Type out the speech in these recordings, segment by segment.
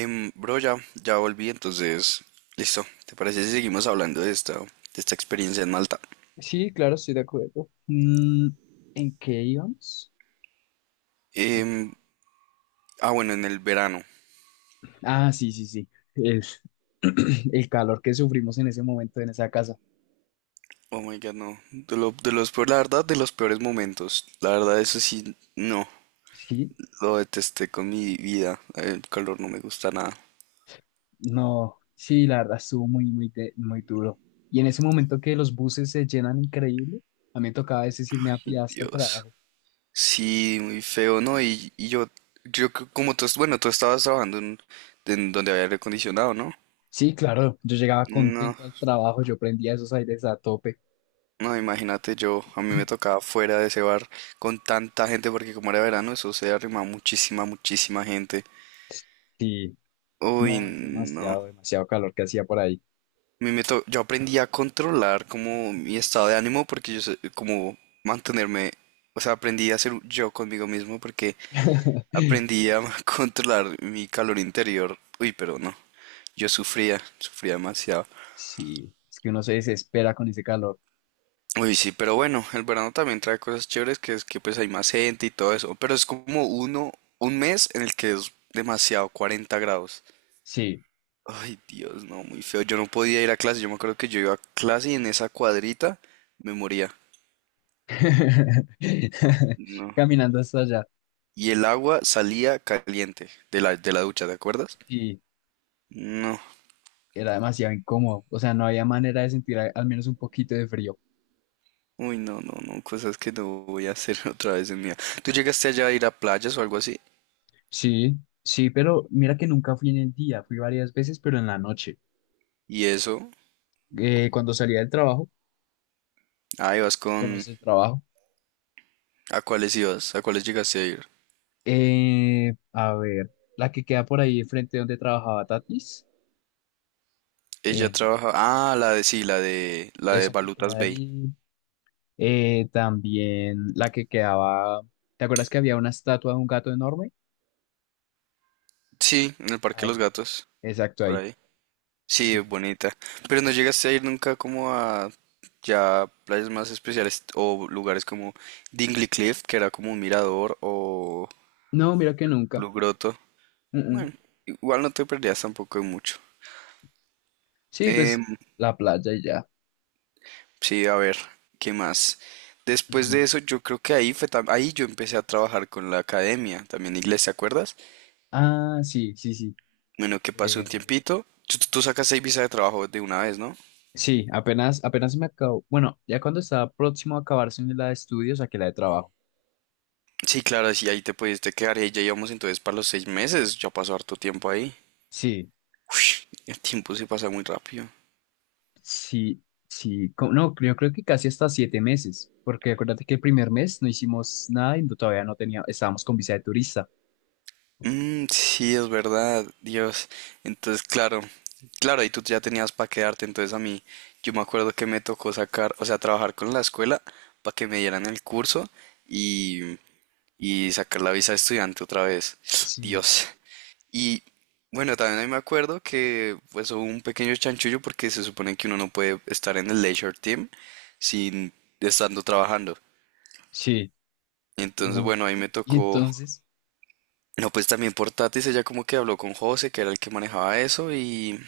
Bro, ya volví, entonces, listo. ¿Te parece si seguimos hablando de esta experiencia en Malta? Sí, claro, estoy de acuerdo. ¿En qué íbamos? Eh, Em, bueno, en el verano. ah, sí, sí, sí. El, el calor que sufrimos en ese momento en esa casa. Oh my God, no. De los peores, la verdad, de los peores momentos. La verdad, eso sí, no. Sí, Lo detesté con mi vida. El calor no me gusta nada. no, sí, la verdad estuvo muy, muy, muy duro. Y en ese momento que los buses se llenan increíble, a mí me tocaba a veces irme a pie Ay, hasta el Dios. trabajo. Sí, muy feo, ¿no? Y yo, como tú, bueno, tú estabas trabajando en donde había aire acondicionado, ¿no? Sí, claro, yo llegaba No. contento al trabajo, yo prendía esos aires a tope. No, imagínate yo, a mí me tocaba fuera de ese bar con tanta gente porque como era verano eso se arrimaba muchísima, muchísima gente. Sí, Uy, no, es no. A demasiado, demasiado calor que hacía por ahí. mí me to- yo aprendí a controlar como mi estado de ánimo porque yo sé como mantenerme, o sea, aprendí a ser yo conmigo mismo porque aprendí a controlar mi calor interior. Uy, pero no. Yo sufría, sufría demasiado. Sí, es que uno se desespera con ese calor. Uy, sí, pero bueno, el verano también trae cosas chéveres que es que pues hay más gente y todo eso, pero es como uno, un mes en el que es demasiado, 40 grados. Sí. Ay, Dios, no, muy feo. Yo no podía ir a clase, yo me acuerdo que yo iba a clase y en esa cuadrita me moría. No. Caminando hasta allá. Y el agua salía caliente de la ducha, ¿te acuerdas? Sí, No. era demasiado incómodo. O sea, no había manera de sentir al menos un poquito de frío. Uy, no, no, no, cosas que no voy a hacer otra vez en mi vida. ¿Tú llegaste allá a ir a playas o algo así? Sí, sí, pero mira que nunca fui en el día. Fui varias veces, pero en la noche. ¿Y eso? Cuando salía del trabajo, Ah, ibas bueno, con. del trabajo. ¿A cuáles ibas? ¿A cuáles llegaste a ir? A ver, la que queda por ahí frente donde trabajaba Tatis. Ella En trabaja. Ah, la de. Sí, la de. La de esa que Balutas queda Bay. ahí. También la que quedaba. ¿Te acuerdas que había una estatua de un gato enorme? Sí, en el Parque de los Ahí, Gatos. exacto, Por ahí. ahí. Sí, Sí, es sí. bonita. Pero no llegaste a ir nunca como a. Ya playas más especiales o lugares como Dingley Cliff, que era como un mirador, o No, mira que nunca. Blue Grotto. Mm, mm. Bueno, igual no te perdías tampoco de mucho. Sí, pues Em, la playa y ya. sí, a ver, ¿qué más? Después de Mm. eso, yo creo que ahí fue ahí yo empecé a trabajar con la academia, también inglés, ¿te acuerdas? Ah, sí, sí, sí. Bueno, que pasó un Eh, tiempito. Tú sacas seis visas de trabajo de una vez, ¿no? sí, apenas, apenas me acabo. Bueno, ya cuando estaba próximo a acabarse la de estudios, a que la de trabajo. Sí, claro, sí, ahí te pudiste quedar y ahí ya íbamos entonces para los 6 meses. Ya pasó harto tiempo ahí. Sí, Uy, el tiempo se pasa muy rápido. sí, sí. No, yo creo que casi hasta 7 meses, porque acuérdate que el primer mes no hicimos nada y todavía no teníamos, estábamos con visa de turista. Mm, sí, es verdad, Dios. Entonces, claro, claro, y tú ya tenías para quedarte, entonces a mí, yo me acuerdo que me tocó sacar, o sea, trabajar con la escuela para que me dieran el curso y, y sacar la visa de estudiante otra vez. Sí, Dios, y bueno, también ahí me acuerdo que pues hubo un pequeño chanchullo porque se supone que uno no puede estar en el leisure team sin estando trabajando. sí. Entonces, Uy. bueno, ahí me Y tocó, entonces, no, pues también por Tatis, ella como que habló con José, que era el que manejaba eso y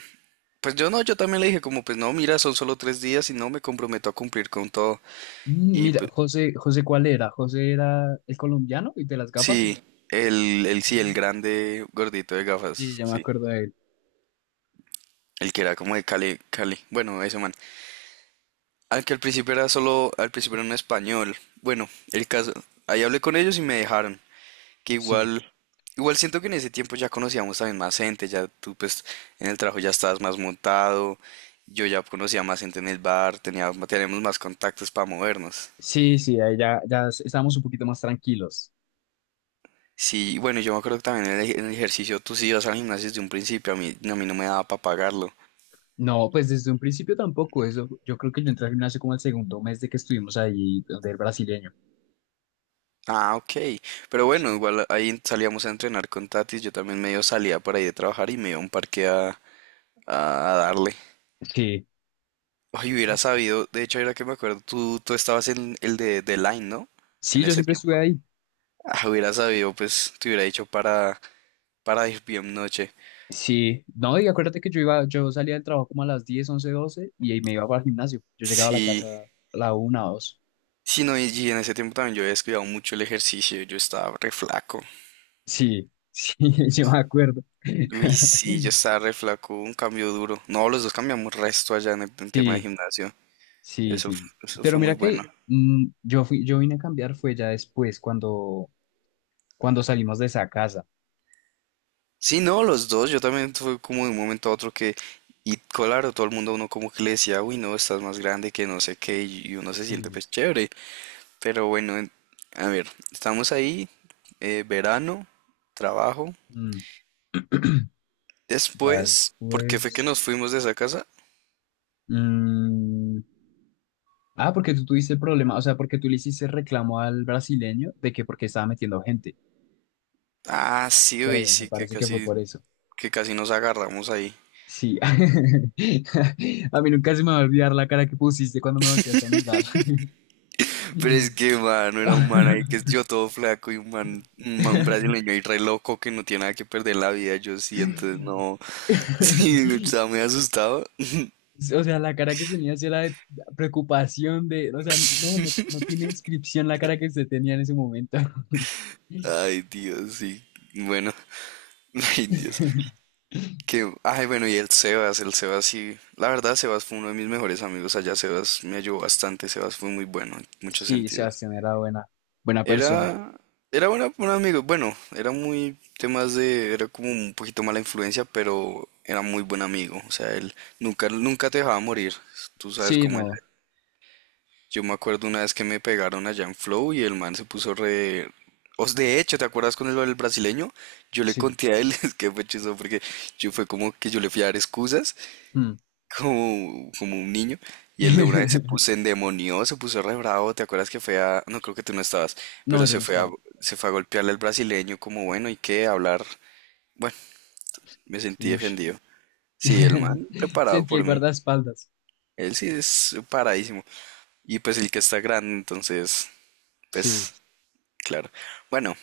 pues yo no, yo también le dije como pues no, mira, son solo 3 días y no me comprometo a cumplir con todo. Y mira, pues, José, José, ¿cuál era? José era el colombiano y de las gafas. sí, el Sí, sí, el grande gordito de gafas, ya me sí. acuerdo de él. El que era como de Cali, Cali, bueno, ese man. Al que al principio era solo, al principio era en español. Bueno, el caso, ahí hablé con ellos y me dejaron. Que Sí. igual siento que en ese tiempo ya conocíamos también más gente, ya tú pues en el trabajo ya estabas más montado, yo ya conocía más gente en el bar, teníamos más contactos para movernos. Sí, sí, ahí ya estábamos un poquito más tranquilos. Sí, y bueno, yo me acuerdo que también en el ejercicio tú sí ibas al gimnasio desde un principio, a mí no me daba para pagarlo. No, pues desde un principio tampoco. Eso, yo creo que yo entré al gimnasio como el segundo mes de que estuvimos ahí, donde el brasileño. Ah, ok. Pero bueno, Sí. igual ahí salíamos a entrenar con Tatis, yo también medio salía por ahí de trabajar y me iba a un parque a, a darle. Sí. Ay, hubiera Ah, sabido, de hecho, ahora que me acuerdo, tú estabas en el de Line, ¿no? sí, En yo ese siempre estuve tiempo. ahí. Ah, hubiera sabido, pues te hubiera dicho para ir bien noche. Sí. No, y acuérdate que yo iba, yo salía del trabajo como a las 10, 11, 12 y ahí me iba para el gimnasio. Yo llegaba a la Sí, casa a la 1, 2. sí, no, y en ese tiempo también yo había descuidado mucho el ejercicio, yo estaba re flaco. Sí, sí, yo me acuerdo. Uy, sí, yo estaba re flaco, un cambio duro. No, los dos cambiamos resto allá en el en tema de Sí. gimnasio. Sí, Eso, sí. eso Pero fue muy mira bueno. que yo vine a cambiar fue ya después, cuando salimos de esa casa. Sí, no, los dos. Yo también fue como de un momento a otro que, y claro, todo el mundo a uno como que le decía, uy, no, estás más grande que no sé qué, y uno se siente Sí. pues chévere. Pero bueno, a ver, estamos ahí, verano, trabajo. Mm, ya Después, ¿por qué fue que después. nos fuimos de esa casa? Mm, ah, porque tú tuviste el problema, o sea, porque tú le hiciste reclamo al brasileño de que porque estaba metiendo gente, Ah, sí, uy, creo, me sí, que parece que fue casi, por eso. que casi nos agarramos ahí. Sí. A mí nunca se me va a olvidar la cara que pusiste cuando me volteaste a mirar. Pero es que, mano, era un man ahí que yo todo flaco y un brasileño ahí re loco que no tiene nada que perder la vida, yo sí, entonces no, sí, estaba muy asustado. O sea, la cara que tenía sí era de preocupación de, o sea, no, no, no tiene inscripción la cara que se tenía en ese momento. Ay, Dios, sí, bueno, ay, Dios. Que, ay, bueno, y el Sebas sí, la verdad, Sebas fue uno de mis mejores amigos allá, Sebas me ayudó bastante, Sebas fue muy bueno en muchos Sí, sentidos. Sebastián era buena, buena persona. Era, era un amigo, bueno, era muy temas de, era como un poquito mala influencia, pero era muy buen amigo, o sea, él nunca, nunca te dejaba morir, tú sabes Sí, cómo es. no, Yo me acuerdo una vez que me pegaron allá en Flow y el man se puso re. Os, de hecho, ¿te acuerdas con el brasileño? Yo le sí. conté a él, es que fue chistoso porque yo fue como que yo le fui a dar excusas Mm. como un niño. Y el de una vez se puso endemoniado, se puso re bravo. ¿Te acuerdas que fue a. No, creo que tú no estabas, No, pero yo se no fue a, estaba. se fue a golpearle al brasileño como, bueno, ¿y qué? Hablar. Bueno, me sentí Ush. defendido. Sí, el man preparado Sentí el por mí. guardaespaldas. Él sí es paradísimo. Y pues el que está grande, entonces, Sí. pues, claro. Bueno,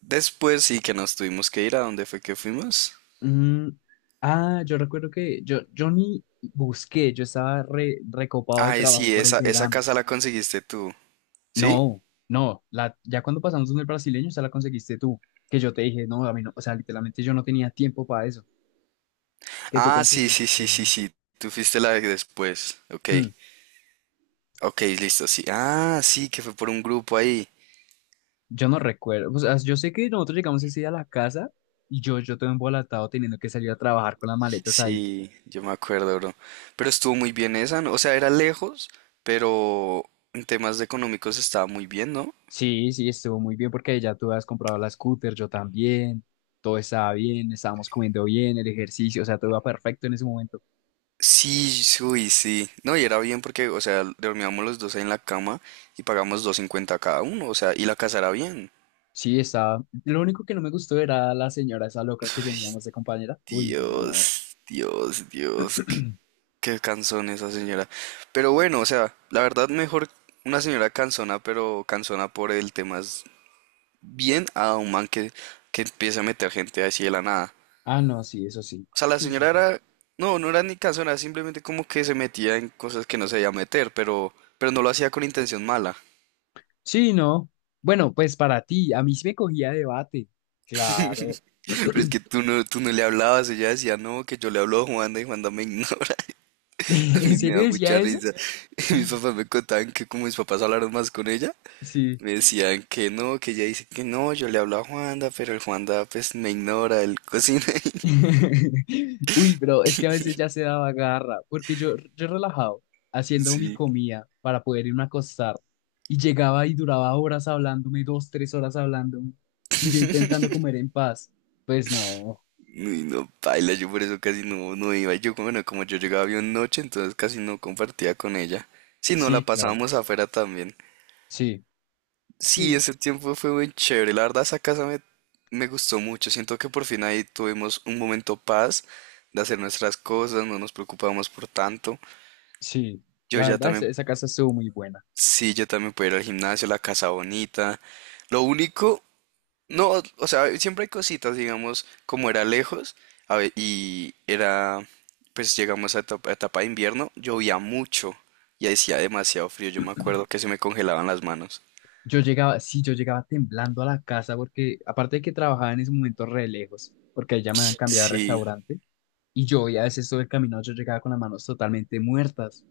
después sí que nos tuvimos que ir a dónde fue que fuimos. Mm, Ah, yo recuerdo que yo ni busqué, yo estaba recopado de Ay, trabajo sí, por el esa verano. casa la conseguiste tú. ¿Sí? No, no, ya cuando pasamos donde el brasileño, esa la conseguiste tú, que yo te dije, no, a mí no, o sea, literalmente yo no tenía tiempo para eso, que tú Ah, sí, sí, conseguiste. sí, sí, sí. Tú fuiste la de después. Ok. Hmm, Ok, listo, sí. Ah, sí, que fue por un grupo ahí. yo no recuerdo, o sea, yo sé que nosotros llegamos ese día a la casa y yo todo embolatado teniendo que salir a trabajar con las maletas ahí. Sí, yo me acuerdo, bro. Pero estuvo muy bien esa, ¿no? O sea, era lejos, pero en temas de económicos estaba muy bien, ¿no? Sí, sí, estuvo muy bien porque ya tú habías comprado la scooter, yo también, todo estaba bien, estábamos comiendo bien, el ejercicio, o sea, todo iba perfecto en ese momento. Sí, sí, uy, sí. No, y era bien porque, o sea, dormíamos los dos ahí en la cama y pagamos 250 cada uno, o sea, y la casa era bien. Sí, estaba, lo único que no me gustó era la señora esa loca que teníamos de compañera. Uy, no. Dios, Dios, Dios, qué, qué cansón esa señora. Pero bueno, o sea, la verdad mejor una señora cansona, pero cansona por el tema es bien a un man que empieza a meter gente así de la nada. Ah, no, sí, eso sí. O sea, la Sí, sí, señora sí. era, no, no era ni cansona, simplemente como que se metía en cosas que no se debía meter, pero no lo hacía con intención mala. Sí, no. Bueno, pues para ti, a mí sí me cogía debate. Claro. Pero es que tú no le hablabas, ella decía, no, que yo le hablo a Juanda y Juanda me ignora. A ¿En mí me da serio decía mucha eso? risa. Mis papás me contaban que como mis papás hablaron más con ella, Sí. me decían que no, que ella dice que no, yo le hablo a Juanda, pero el Juanda pues me ignora, él cocina. Uy, pero es que a veces ya se daba garra, porque yo relajado, haciendo mi Sí, comida para poder irme a acostar, y llegaba y duraba horas hablándome, 2, 3 horas hablándome, y yo intentando comer en paz. Pues no, y no, baila, yo por eso casi no, no iba. Yo, bueno, como yo llegaba bien noche, entonces casi no compartía con ella. Si no, la sí, claro, pasábamos afuera también. sí, Sí, sí, ese tiempo fue muy chévere. La verdad, esa casa me gustó mucho. Siento que por fin ahí tuvimos un momento paz de hacer nuestras cosas, no nos preocupábamos por tanto. sí. Yo La ya verdad, esa también, esa casa estuvo muy buena. sí, yo también pude ir al gimnasio, la casa bonita. Lo único. No, o sea, siempre hay cositas, digamos, como era lejos, y era, pues llegamos a etapa de invierno, llovía mucho y hacía demasiado frío, yo me acuerdo que se me congelaban las manos. Yo llegaba, sí, yo llegaba temblando a la casa porque aparte de que trabajaba en ese momento re lejos, porque ahí ya me habían cambiado de Sí, restaurante y yo ya a veces todo el camino yo llegaba con las manos totalmente muertas.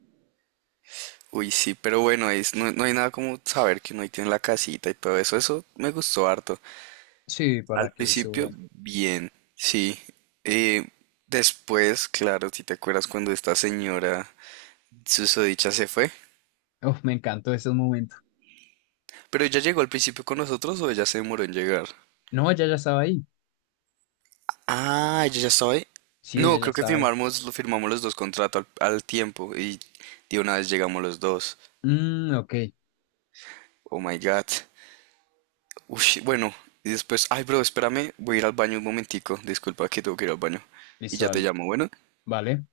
uy, sí, pero bueno, no, no hay nada como saber que uno ahí tiene la casita y todo eso, eso me gustó harto. Sí, para Al que eso, principio, bueno. bien, sí. eh, después, claro, si te acuerdas cuando esta señora susodicha se fue, Uf, me encantó esos momentos. pero ella llegó al principio con nosotros o ella se demoró en llegar. No, ella ya estaba ahí. Ah, yo ya estaba. Sí, ella No, ya creo que estaba ahí. firmamos, lo firmamos los dos contratos al tiempo y de una vez llegamos los dos. Ok, Oh my God. Ush, bueno, y después, ay, bro, espérame, voy a ir al baño un momentico. Disculpa que tengo que ir al baño. Y listo, ya te dale. llamo, bueno. Vale.